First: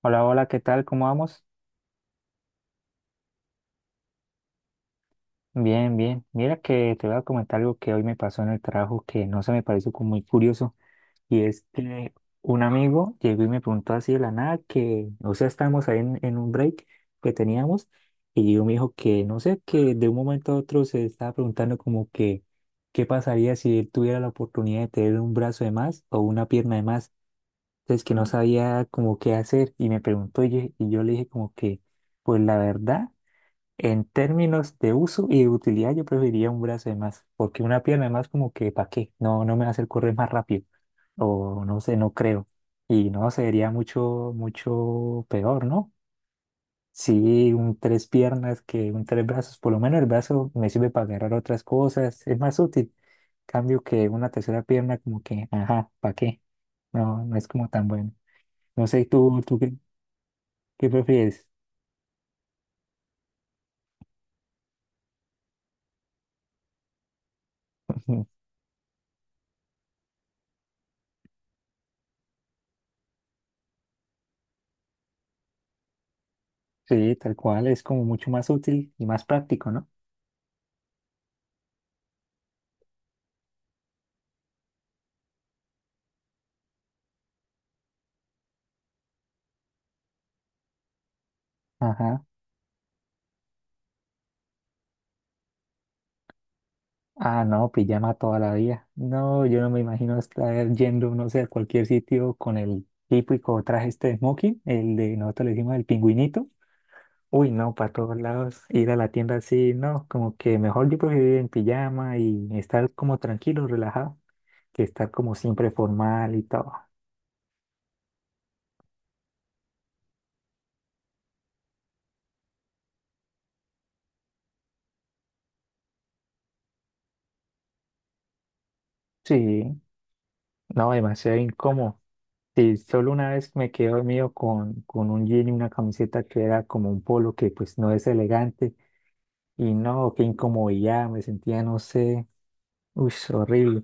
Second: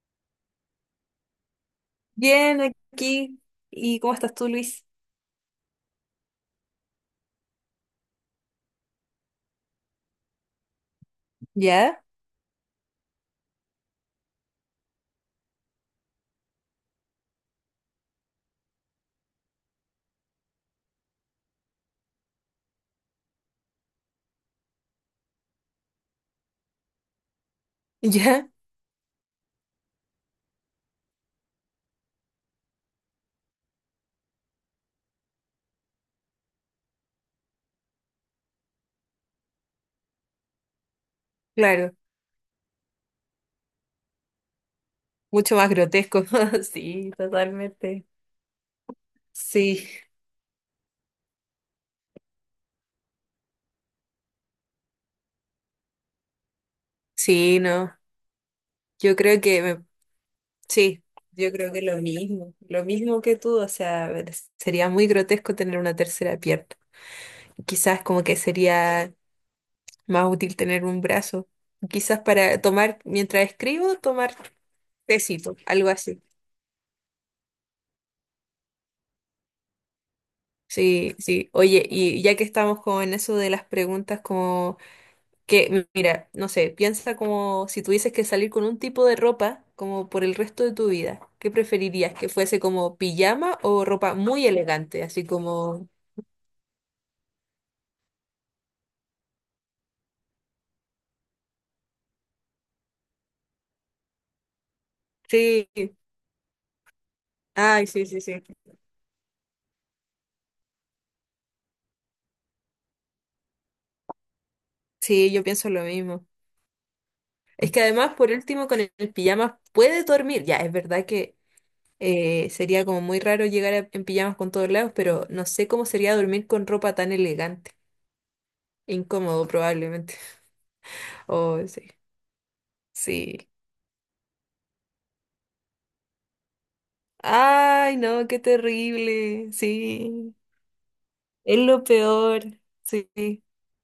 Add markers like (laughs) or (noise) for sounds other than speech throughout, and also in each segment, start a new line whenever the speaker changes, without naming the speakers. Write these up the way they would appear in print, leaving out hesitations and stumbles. Hola, hola, ¿qué tal? ¿Cómo vamos?
Bien, aquí. ¿Y cómo estás tú, Luis?
Bien, bien. Mira que te voy a comentar algo que hoy me pasó en el trabajo que no se me pareció como muy curioso. Y es
¿Ya?
que un amigo llegó y me preguntó así de la nada que, o sea, estábamos ahí en un break que teníamos y yo me dijo que, no sé, que de un momento a otro se estaba preguntando como que, ¿qué pasaría si él tuviera la oportunidad de tener un brazo de más o una pierna de más?
(laughs)
Entonces que no
¿Ya?
sabía como qué hacer y me preguntó y yo le dije como que, pues la verdad. En términos de uso y de utilidad, yo preferiría un brazo de más, porque una pierna de más como que, ¿para qué? No, no me va a hacer correr más rápido, o no
Claro.
sé, no creo. Y no, sería mucho, mucho
Mucho
peor,
más
¿no?
grotesco. (laughs) Sí,
Sí, un
totalmente.
tres piernas que un tres brazos, por lo
Sí,
menos el brazo me sirve para agarrar otras cosas, es más útil. Cambio que una tercera pierna como que, ajá, ¿para qué? No, no es
sí,
como tan
no.
bueno. No sé,
Yo
¿tú,
creo
tú
que
qué,
me-
qué
sí,
prefieres?
yo creo que lo mismo que tú, o sea, sería muy grotesco tener una tercera pierna. Quizás como
(laughs)
que sería más útil tener un brazo. Quizás para tomar, mientras escribo, tomar tecito, algo así.
Sí, tal cual, es como mucho más útil y más práctico, ¿no?
Sí, sí. Oye, y ya que estamos como en eso de las preguntas como que, mira, no sé, piensa como si tuvieses que salir con un tipo de ropa como por el resto de tu vida. ¿Qué preferirías?
Ajá.
¿Que fuese como pijama o ropa muy elegante? Así como...
Ah, no, pijama toda la vida. No, yo no me imagino estar yendo, no sé, a cualquier sitio con el típico traje este de smoking, el de nosotros le
Sí,
decimos el pingüinito. Uy, no,
ay,
para
sí,
todos
sí, sí.
lados, ir a la tienda así, no, como que mejor yo prefiero ir en pijama y estar como tranquilo, relajado, que estar
Sí,
como
yo pienso
siempre
lo mismo.
formal y todo.
Es que además, por último, con el pijama puedes dormir. Ya, es verdad que sería como muy raro llegar a- en pijamas con todos lados, pero no sé cómo sería dormir con ropa tan elegante. Incómodo,
Sí,
probablemente.
no,
(laughs)
demasiado
Oh, sí.
incómodo. Sí, solo una
Sí.
vez me quedé dormido con un jean y una camiseta que era como un polo que pues no
Ay,
es
no, qué
elegante.
terrible.
Y no, qué
Sí,
incomodidad, me
es
sentía, no
lo
sé,
peor. Sí,
uy, horrible,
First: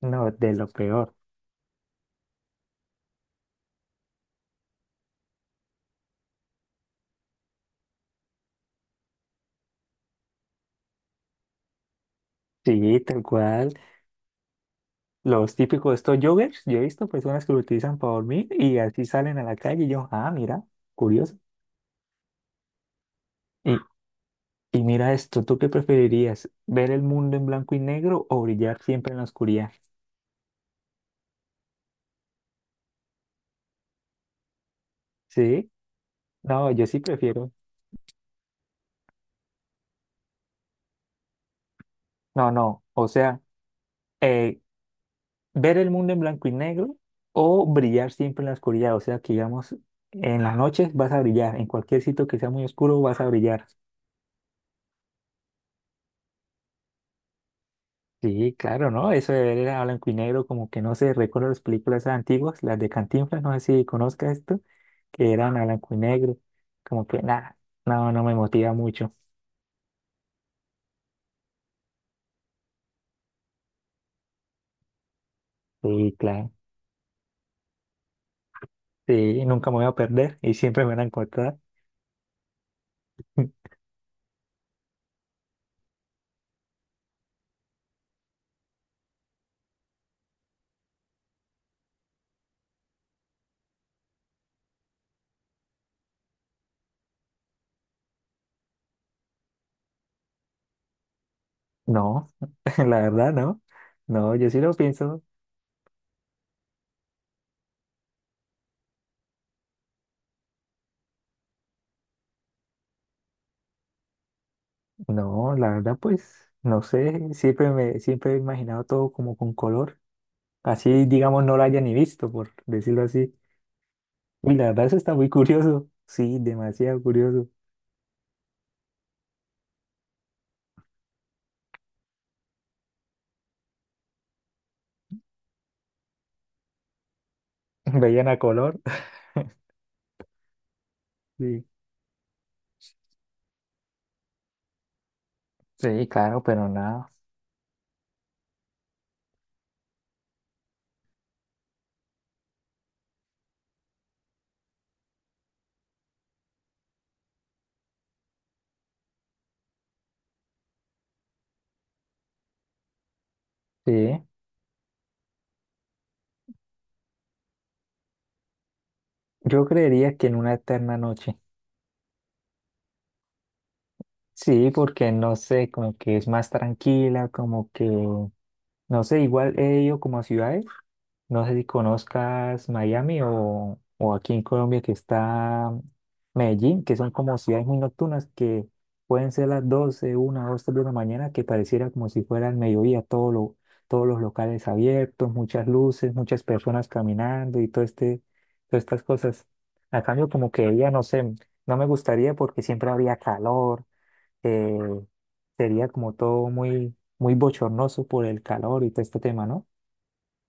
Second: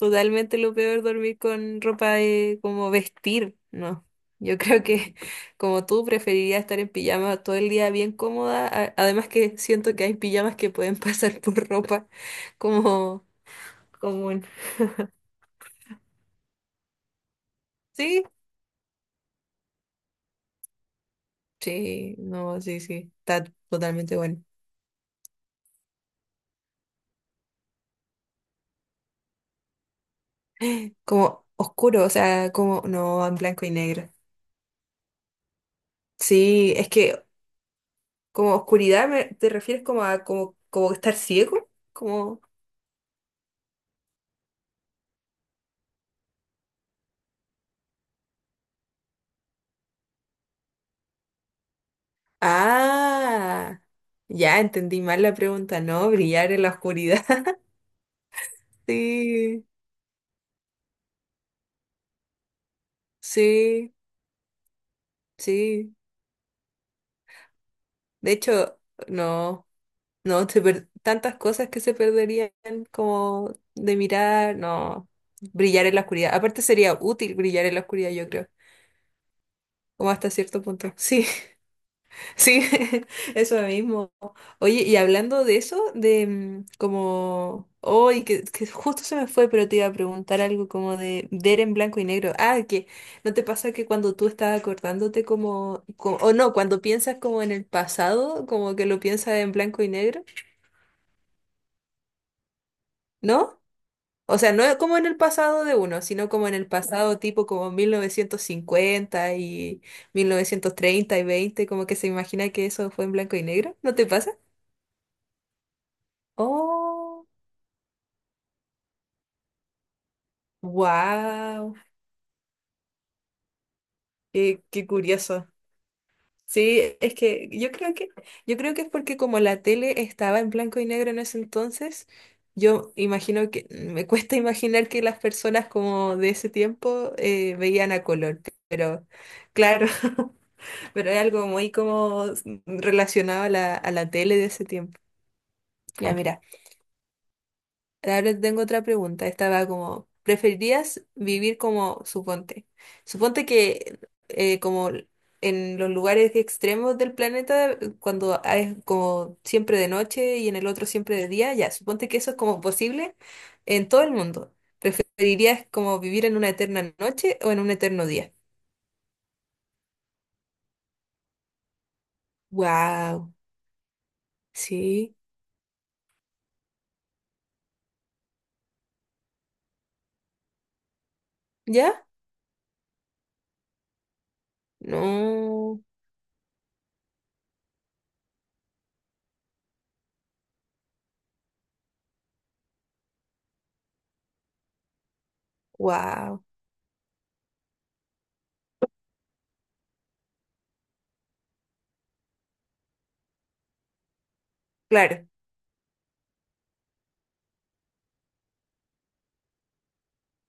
no, de lo
lo peor
peor.
dormir con ropa de como vestir. No, yo (laughs) creo que como tú preferiría estar en pijama todo el día bien cómoda. A- Además que siento que hay pijamas que pueden (laughs) pasar por ropa
Sí, tal
como
cual,
común.
los típicos estos joggers, yo he visto personas que lo utilizan para
Sí,
dormir y así salen a la calle y yo, ah, mira, curioso.
sí, no, sí, sí, está
Y,
totalmente bueno.
y mira esto, ¿tú qué preferirías? ¿Ver el mundo en blanco y negro o brillar siempre en la oscuridad?
Como oscuro, o sea, como no, en blanco y negro.
Sí, no,
Sí,
yo
es
sí
que
prefiero,
como oscuridad, me- ¿te refieres como a como, como estar ciego? Como...
no, no, o sea, eh, ver el mundo en blanco y negro o brillar siempre en la oscuridad. O sea, que digamos, en las noches vas a brillar, en cualquier sitio que sea muy oscuro vas a brillar.
Ah, ya entendí mal la pregunta, ¿no? Brillar en la oscuridad. (laughs)
Sí, claro, ¿no? Eso de
Sí,
ver a blanco y negro, como que no sé, recuerdo las películas antiguas, las de Cantinflas, no sé si
sí,
conozca esto, que eran a
sí.
blanco y negro, como que nada, no, no
De
me motiva
hecho,
mucho.
no, no, se per- tantas cosas que se perderían como de mirar, no, brillar en la
Sí,
oscuridad.
claro,
Aparte sería útil brillar en la oscuridad, yo creo,
sí, nunca me voy a
como hasta
perder y
cierto
siempre me
punto. (laughs)
van a
Sí.
encontrar.
Sí, (laughs) eso mismo. Oye, y hablando de eso, de como, hoy que justo se me fue, pero te iba a preguntar algo como de ver en blanco y negro. Ah, que ¿no te pasa que cuando tú estás acordándote como, como o no, cuando piensas como en el pasado, como que lo piensas en blanco y negro,
No, (laughs) la verdad, no.
¿no?
No,
O
yo
sea,
sí
no
lo
es como en el
pienso.
pasado de uno, sino como en el pasado tipo como 1950 y 1930 y 20 como que se imagina que eso fue en blanco y negro, ¿no te pasa?
No, la verdad, pues, no sé,
Oh,
siempre me, siempre he imaginado todo como con color. Así, digamos, no lo
wow,
haya ni visto, por decirlo así. Y
qué,
la verdad,
qué
eso está muy
curioso.
curioso. Sí,
Sí,
demasiado
es
curioso.
que yo creo que es porque como la tele estaba en blanco y negro en ese entonces, yo imagino que me cuesta (laughs) imaginar que las personas como de ese tiempo
(laughs)
veían a
Veían a
color,
color.
pero
(laughs)
claro, (laughs) pero es algo
Sí,
muy como relacionado a la tele de ese tiempo.
sí,
Ya, mira.
claro, pero nada.
Ahora tengo otra pregunta. Estaba como, ¿preferirías vivir como, suponte, suponte que como en los lugares extremos del planeta, cuando es como siempre de noche y en el otro siempre de día, ya, suponte que eso es como posible en
Sí,
todo el mundo. ¿Preferirías como vivir en una eterna noche o en un eterno día?
yo creería que en una eterna noche.
Wow,
Sí, porque
sí,
no sé, como que es más tranquila, como que, no sé, igual he ido como a ciudades. No sé si
¿ya?
conozcas Miami o aquí en Colombia que está
No,
Medellín, que son como ciudades muy nocturnas que pueden ser las 12, 1, 2, 3 de la mañana, que pareciera como si fuera el mediodía, todos los locales abiertos, muchas luces, muchas
wow,
personas caminando y todo este, todas estas cosas. A cambio, como que ella, no sé, no me gustaría porque siempre habría calor, eh,
claro,
sería como todo muy, muy bochornoso por el calor y todo este tema, ¿no?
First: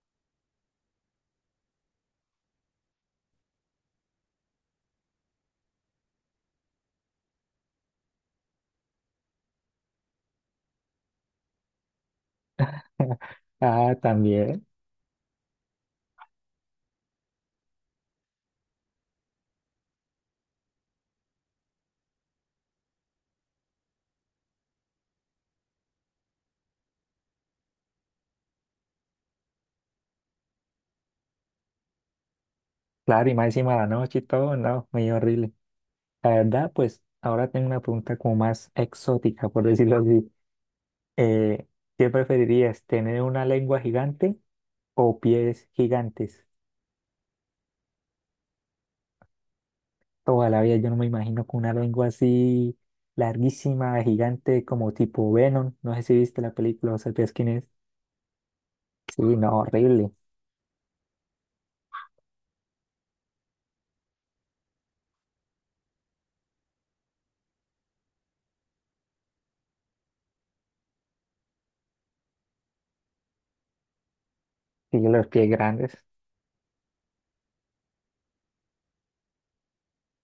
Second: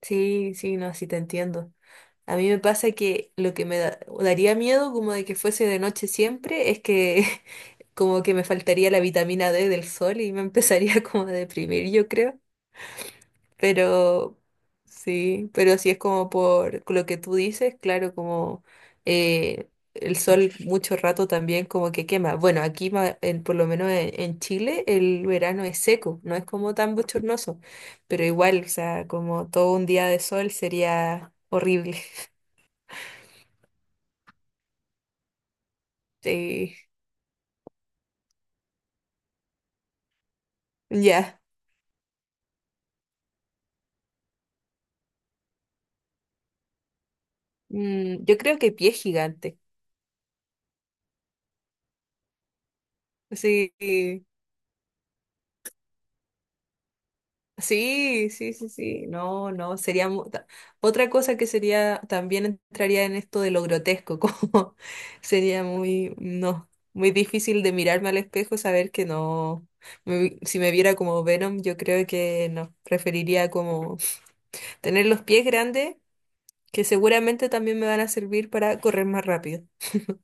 sí, sí, no, sí te entiendo. A mí me pasa que lo que me da- daría miedo como de que fuese de noche siempre es que (laughs) como que me faltaría la vitamina D del sol y me empezaría (laughs) como a deprimir, yo creo.
(laughs) Ah,
Pero
también.
sí, pero si es como por lo que tú dices, claro, como eh, el sol mucho rato también como que quema. Bueno, aquí ma- en- por lo menos en Chile el verano es seco, no es como tan bochornoso, pero igual, o sea, como todo un día de sol sería horrible.
Claro, y más encima de la noche y todo, no, medio horrible.
(laughs)
La verdad,
Sí.
pues ahora tengo una pregunta como más exótica, por decirlo así.
Ya.
Eh, ¿Qué preferirías, tener una lengua gigante o pies gigantes?
Mm, yo creo que pie gigante.
Toda la vida yo no me imagino con una lengua así
Sí,
larguísima,
sí,
gigante, como tipo Venom. No sé si viste la película o sabías quién es.
sí, sí, sí.
Sí,
No,
no,
no, sería
horrible.
mu- ta- otra cosa que sería, también entraría en esto de lo grotesco, (laughs) como sería muy, no, muy difícil de mirarme al espejo, saber que no, me vi- si me viera como Venom, yo creo que no, preferiría como
Y
tener los
los
pies
pies
grandes,
grandes.
que seguramente también me van a servir para correr más rápido.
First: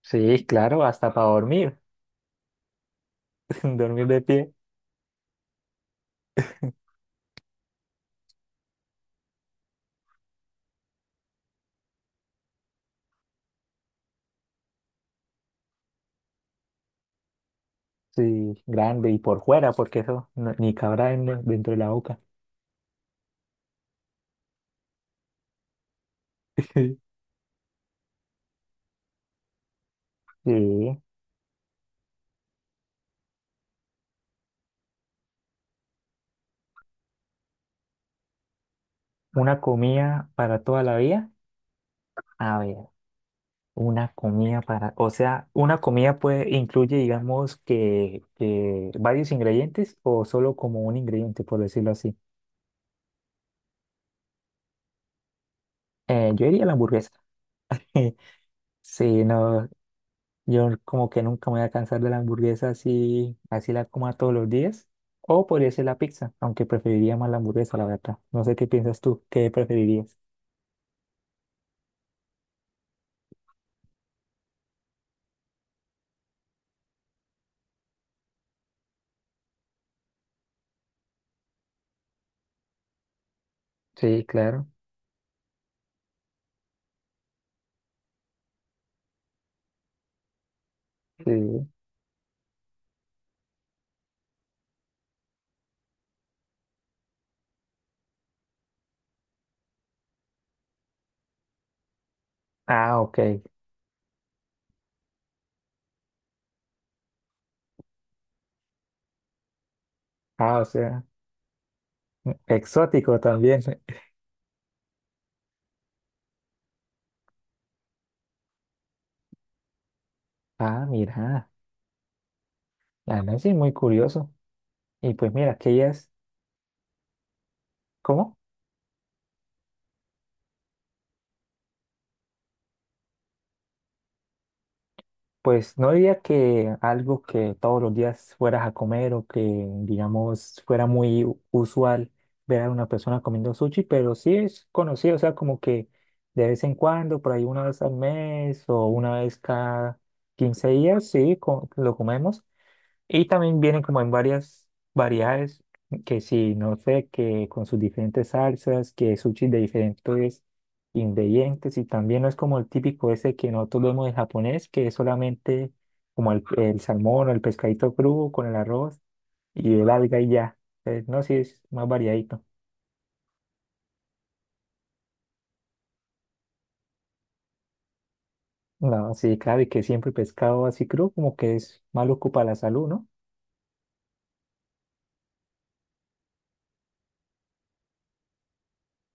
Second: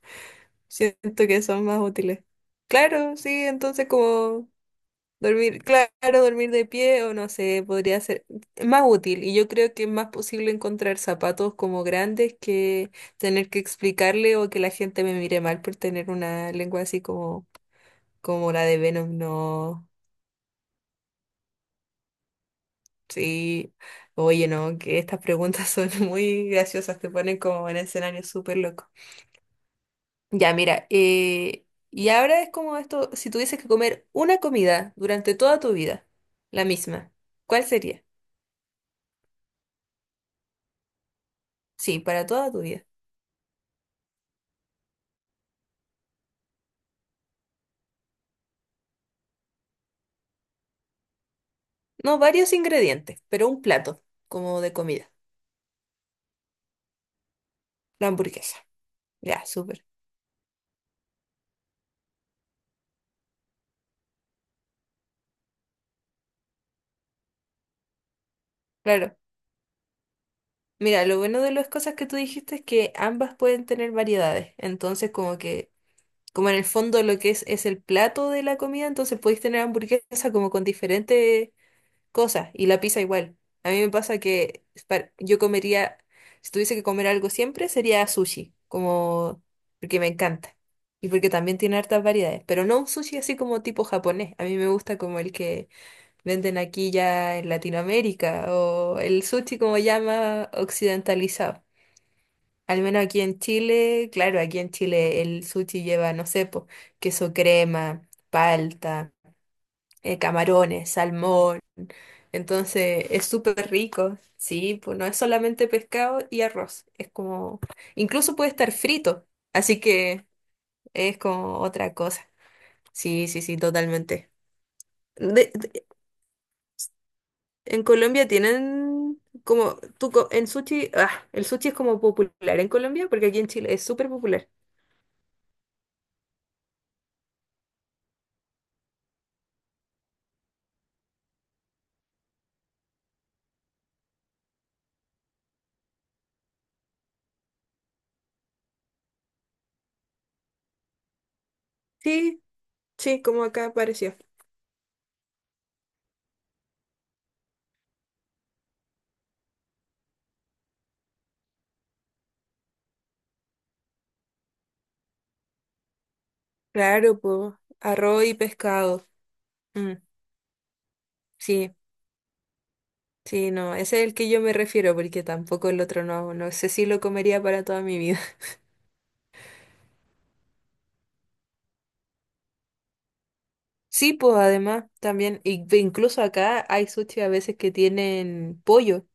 Sí, claro, hasta para
Siento que son
dormir,
más útiles. Claro, sí,
(laughs)
entonces
dormir de
como...
pie.
Dormir, claro, dormir de pie o no sé, podría ser más útil y yo creo que es más posible encontrar zapatos como grandes que tener que explicarle o que la gente me mire mal por tener una lengua así como, como
Sí,
la de
grande y
Venom.
por fuera,
No,
porque eso ni cabrá dentro de la boca.
sí, oye, no, que estas preguntas son (laughs) muy
(laughs) Sí,
graciosas, te ponen como en escenario súper loco. Ya, mira, y ahora es como esto, si tuvieses que comer una comida durante toda tu vida, la misma, ¿cuál sería?
una comida para toda la vida.
Sí, para toda
A
tu
ver,
vida.
una comida para, o sea, una comida puede incluye, digamos, que varios ingredientes o solo como un ingrediente, por decirlo así.
No, varios ingredientes, pero un plato, como de comida.
Yo diría la hamburguesa.
La
(laughs)
hamburguesa.
Sí,
Ya,
no,
súper.
yo como que nunca me voy a cansar de la hamburguesa así, así la coma todos los días. O podría ser la pizza, aunque preferiría más la hamburguesa, la verdad. No sé qué piensas
Claro.
tú, ¿qué preferirías?
Mira, lo bueno de las cosas que tú dijiste es que ambas pueden tener variedades. Entonces, como que, como en el fondo lo que es el plato de la comida, entonces podéis tener hamburguesa como con diferentes cosas y la pizza igual. A mí me pasa
Sí,
que
claro.
par- yo comería, si tuviese que comer algo siempre, sería sushi, como porque me encanta y porque también
Sí.
tiene hartas variedades, pero no un sushi así como tipo japonés. A mí me gusta como el que venden aquí ya en Latinoamérica o el sushi como llama occidentalizado. Al
Ah,
menos
ok.
aquí en Chile, claro, aquí en Chile el sushi lleva, no sé, po, queso crema, palta
Ah, o
camarones,
sea.
salmón. Entonces
Exótico
es
también.
súper rico, sí, pues no es solamente pescado y arroz, es como, incluso puede estar frito, así que
Ah,
es
mira,
como otra cosa.
la
Sí,
verdad
sí,
sí es
sí,
muy curioso.
totalmente.
Y pues mira, que
De-
ella es,
en Colombia
¿cómo?
tienen como, tú, co- en sushi, ah, el sushi es como popular en Colombia, porque aquí en Chile es súper popular.
Pues no diría que algo que todos los días fueras a comer o que, digamos, fuera muy usual ver a una persona comiendo sushi, pero sí es conocido, o sea, como que de vez en cuando, por ahí una vez al mes o una vez cada 15 días, sí, lo
Sí,
comemos.
sí,
Y
como
también
acá
vienen como en
apareció.
varias variedades, que si, no sé, que con sus diferentes salsas, que sushi de diferentes ingredientes, y también no es como el típico ese que nosotros vemos en japonés, que es solamente como el
Claro,
salmón o el
pues,
pescadito
arroz
crudo
y
con el arroz
pescado.
y el
Mm,
alga y ya. Entonces, no, sí es
sí,
más variadito.
sí, no, ese es el que yo me refiero, porque tampoco el otro no, no sé si lo comería para toda mi vida. (laughs)
No, sí, claro, y que siempre pescado así crudo como que es malo para la salud, ¿no?
Sí, pues además también, y- e incluso acá hay sushi a veces que tienen pollo,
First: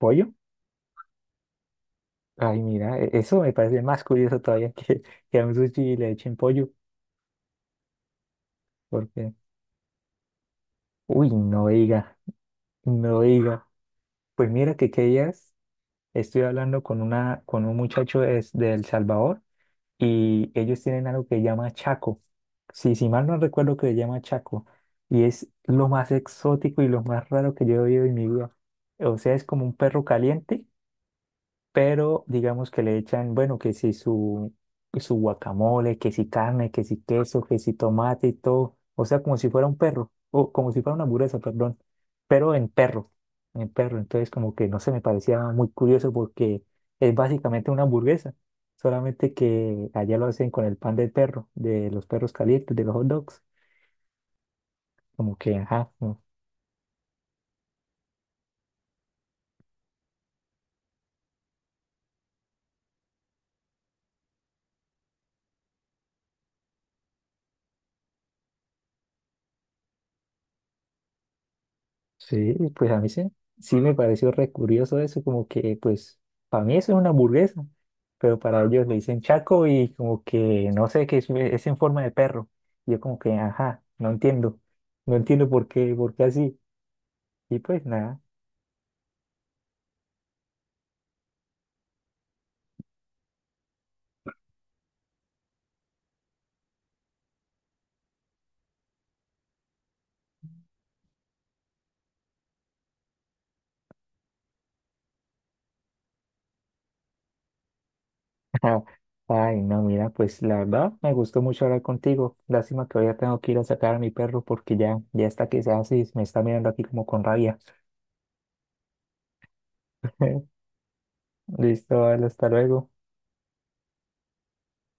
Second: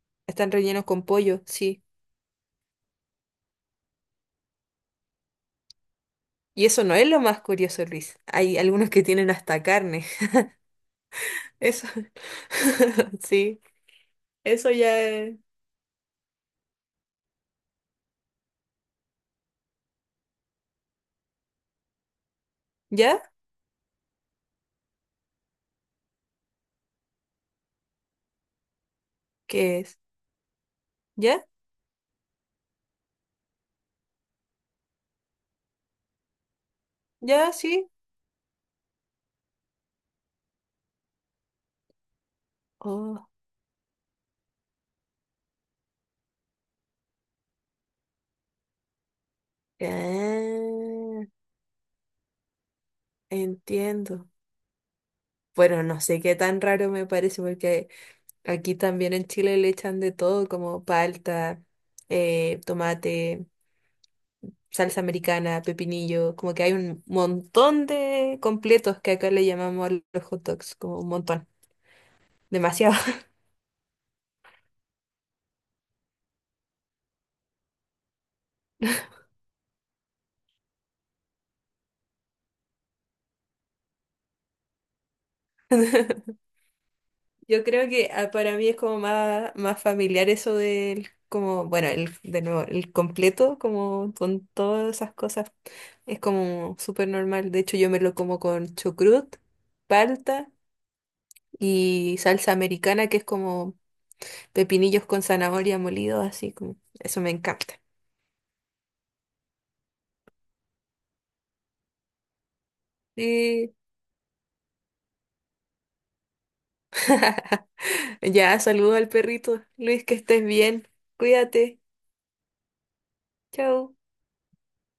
Pollo.
están rellenos con pollo, sí.
Ay, mira, eso me parece más curioso todavía (laughs) que a un sushi le echen
Y
pollo.
eso no es lo más curioso, Luis. Hay algunos que tienen
Porque
hasta carne. (laughs)
uy, no
Eso,
diga, no
(laughs) sí,
diga. Pues
eso
mira que
ya
qué
es.
días estoy hablando con una, con un muchacho de El Salvador y ellos tienen algo que llama Chaco. Sí, si mal
¿Ya?
no recuerdo que le llama Chaco. Y es lo más exótico y lo más raro que yo he oído en mi vida. O sea, es como un
¿Qué es?
perro caliente
¿Ya?
pero digamos que le echan, bueno, que si su, su guacamole, que si carne, que si queso,
¿Ya?
que si
¿Sí?
tomate y todo, o sea, como si fuera un perro, o como si fuera una hamburguesa, perdón, pero
Oh,
en perro, entonces como que no se me parecía muy curioso porque es básicamente una hamburguesa, solamente que allá lo hacen con el pan del
ah,
perro, de los perros calientes, de los hot dogs,
entiendo.
como que,
Bueno,
ajá.
no sé qué tan raro me parece porque... Aquí también en Chile le echan de todo, como palta, tomate, salsa americana, pepinillo, como que hay un montón de completos que acá le llamamos a los hot dogs, como un montón,
Sí, pues
demasiado.
a mí sí, sí me pareció re curioso eso, como que pues para mí eso es una hamburguesa, pero para ellos le dicen chaco y como que no sé, que es en forma de perro. Y yo como que, ajá, no entiendo, no entiendo por qué
(laughs)
así. Y
Yo
pues
creo que
nada,
ah, para mí es como más, más familiar eso del, como, bueno, el, de nuevo, el completo, como con todas esas cosas, es como súper normal. De hecho, yo me lo como con chucrut, palta y salsa americana, que es como pepinillos con zanahoria molidos, así como. Eso me encanta.
(laughs) ay no, mira, pues la verdad me gustó mucho hablar contigo. Lástima que ahora tengo que ir a
Sí.
sacar a mi perro porque ya, ya está que se hace, me está mirando aquí como con rabia.
Ya, saludo al perrito. Luis, que estés
(laughs)
bien. Cuídate.
Listo, vale, hasta luego.
Chao.